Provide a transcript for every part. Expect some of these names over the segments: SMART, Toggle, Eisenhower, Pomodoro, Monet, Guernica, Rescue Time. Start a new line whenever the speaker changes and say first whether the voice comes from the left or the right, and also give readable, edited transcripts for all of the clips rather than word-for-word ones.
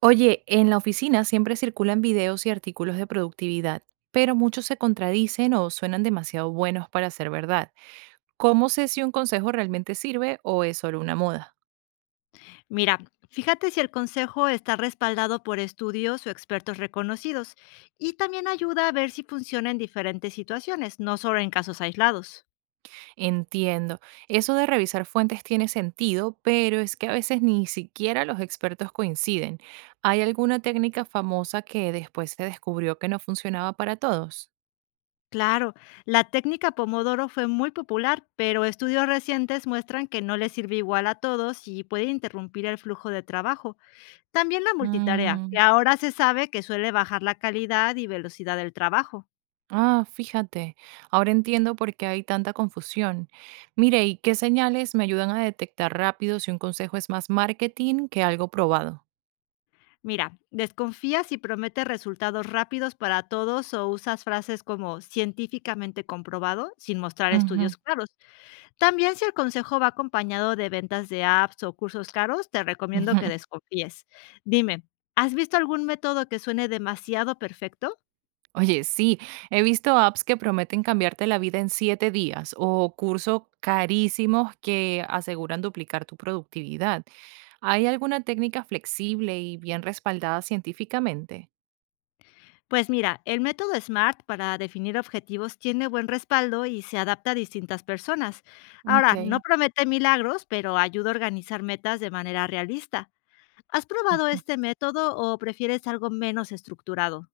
right: Oye, en la oficina siempre circulan videos y artículos de productividad, pero muchos se contradicen o suenan demasiado buenos para ser verdad. ¿Cómo sé si un consejo realmente sirve o es solo una moda?
left: Mira, fíjate si el consejo está respaldado por estudios o expertos reconocidos y también ayuda a ver si funciona en diferentes situaciones, no solo en casos aislados.
right: Entiendo, eso de revisar fuentes tiene sentido, pero es que a veces ni siquiera los expertos coinciden. ¿Hay alguna técnica famosa que después se descubrió que no funcionaba para todos?
left: Claro, la técnica Pomodoro fue muy popular, pero estudios recientes muestran que no le sirve igual a todos y puede interrumpir el flujo de trabajo. También la multitarea,
right: Mm.
left: que ahora se sabe que suele bajar la calidad y velocidad del trabajo.
right: Ah, fíjate, ahora entiendo por qué hay tanta confusión. Mire, ¿y qué señales me ayudan a detectar rápido si un consejo es más marketing que algo probado?
left: Mira, desconfía si prometes resultados rápidos para todos o usas frases como científicamente comprobado sin mostrar
right: Ujú,
left: estudios claros. También si el consejo va acompañado de ventas de apps o cursos caros, te recomiendo que
right: ujú.
left: desconfíes. Dime, ¿has visto algún método que suene demasiado perfecto?
right: Oye, sí, he visto apps que prometen cambiarte la vida en 7 días o cursos carísimos que aseguran duplicar tu productividad. ¿Hay alguna técnica flexible y bien respaldada científicamente?
left: Pues mira, el método SMART para definir objetivos tiene buen respaldo y se adapta a distintas personas.
right: Ok.
left: Ahora, no promete milagros, pero ayuda a organizar metas de manera realista. ¿Has probado este método o prefieres algo menos estructurado?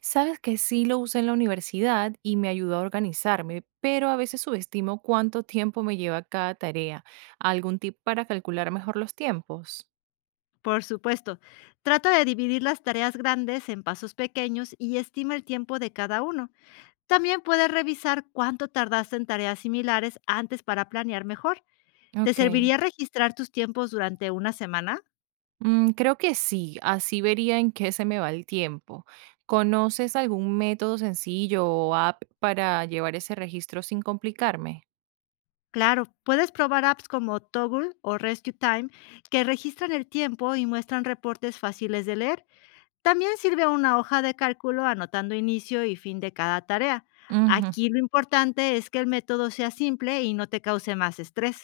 right: Sabes que sí lo usé en la universidad y me ayudó a organizarme, pero a veces subestimo cuánto tiempo me lleva cada tarea. ¿Algún tip para calcular mejor los tiempos?
left: Por supuesto, trata de dividir las tareas grandes en pasos pequeños y estima el tiempo de cada uno. También puedes revisar cuánto tardaste en tareas similares antes para planear mejor. ¿Te
right: Ok.
left: serviría registrar tus tiempos durante una semana?
right: Mm, creo que sí, así vería en qué se me va el tiempo. ¿Conoces algún método sencillo o app para llevar ese registro sin complicarme?
left: Claro, puedes probar apps como Toggle o Rescue Time que registran el tiempo y muestran reportes fáciles de leer. También sirve una hoja de cálculo anotando inicio y fin de cada tarea.
right: Ujú,
left: Aquí lo importante es que el método sea simple y no te cause más estrés.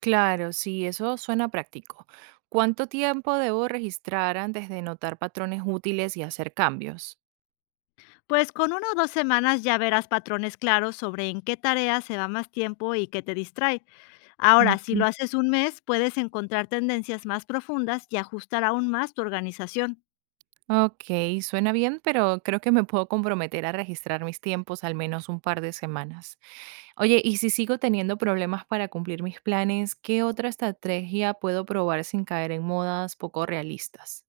right: claro, sí, eso suena práctico. ¿Cuánto tiempo debo registrar antes de notar patrones útiles y hacer cambios?
left: Pues con una o dos semanas ya verás patrones claros sobre en qué tarea se va más tiempo y qué te distrae. Ahora, si lo haces un mes, puedes encontrar tendencias más profundas y ajustar aún más tu organización.
right: Ok, suena bien, pero creo que me puedo comprometer a registrar mis tiempos al menos un par de semanas. Oye, y si sigo teniendo problemas para cumplir mis planes, ¿qué otra estrategia puedo probar sin caer en modas poco realistas?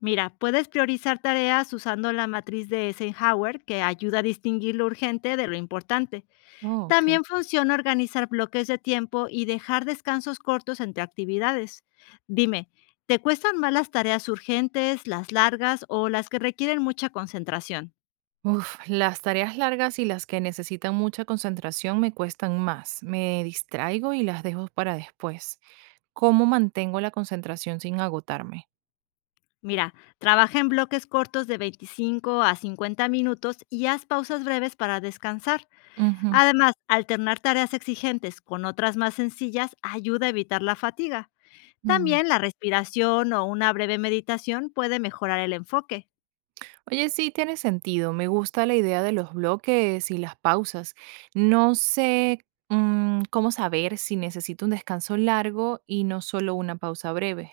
left: Mira, puedes priorizar tareas usando la matriz de Eisenhower que ayuda a distinguir lo urgente de lo importante.
right: Oh, ok.
left: También funciona organizar bloques de tiempo y dejar descansos cortos entre actividades. Dime, ¿te cuestan más las tareas urgentes, las largas o las que requieren mucha concentración?
right: Uf, las tareas largas y las que necesitan mucha concentración me cuestan más. Me distraigo y las dejo para después. ¿Cómo mantengo la concentración sin agotarme?
left: Mira, trabaja en bloques cortos de 25 a 50 minutos y haz pausas breves para descansar.
right: Ujú.
left: Además, alternar tareas exigentes con otras más sencillas ayuda a evitar la fatiga.
right: Mm.
left: También la respiración o una breve meditación puede mejorar el enfoque.
right: Oye, sí, tiene sentido. Me gusta la idea de los bloques y las pausas. No sé, cómo saber si necesito un descanso largo y no solo una pausa breve.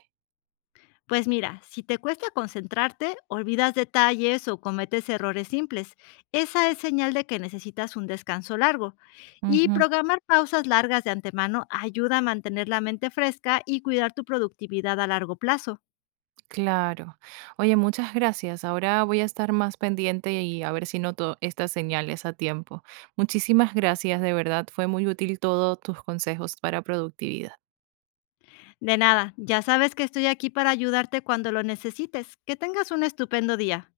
left: Pues mira, si te cuesta concentrarte, olvidas detalles o cometes errores simples. Esa es señal de que necesitas un descanso largo. Y
right: Ujú,
left: programar pausas largas de antemano ayuda a mantener la mente fresca y cuidar tu productividad a largo plazo.
right: claro. Oye, muchas gracias. Ahora voy a estar más pendiente y a ver si noto estas señales a tiempo. Muchísimas gracias, de verdad. Fue muy útil todos tus consejos para productividad.
left: De nada, ya sabes que estoy aquí para ayudarte cuando lo necesites. Que tengas un estupendo día.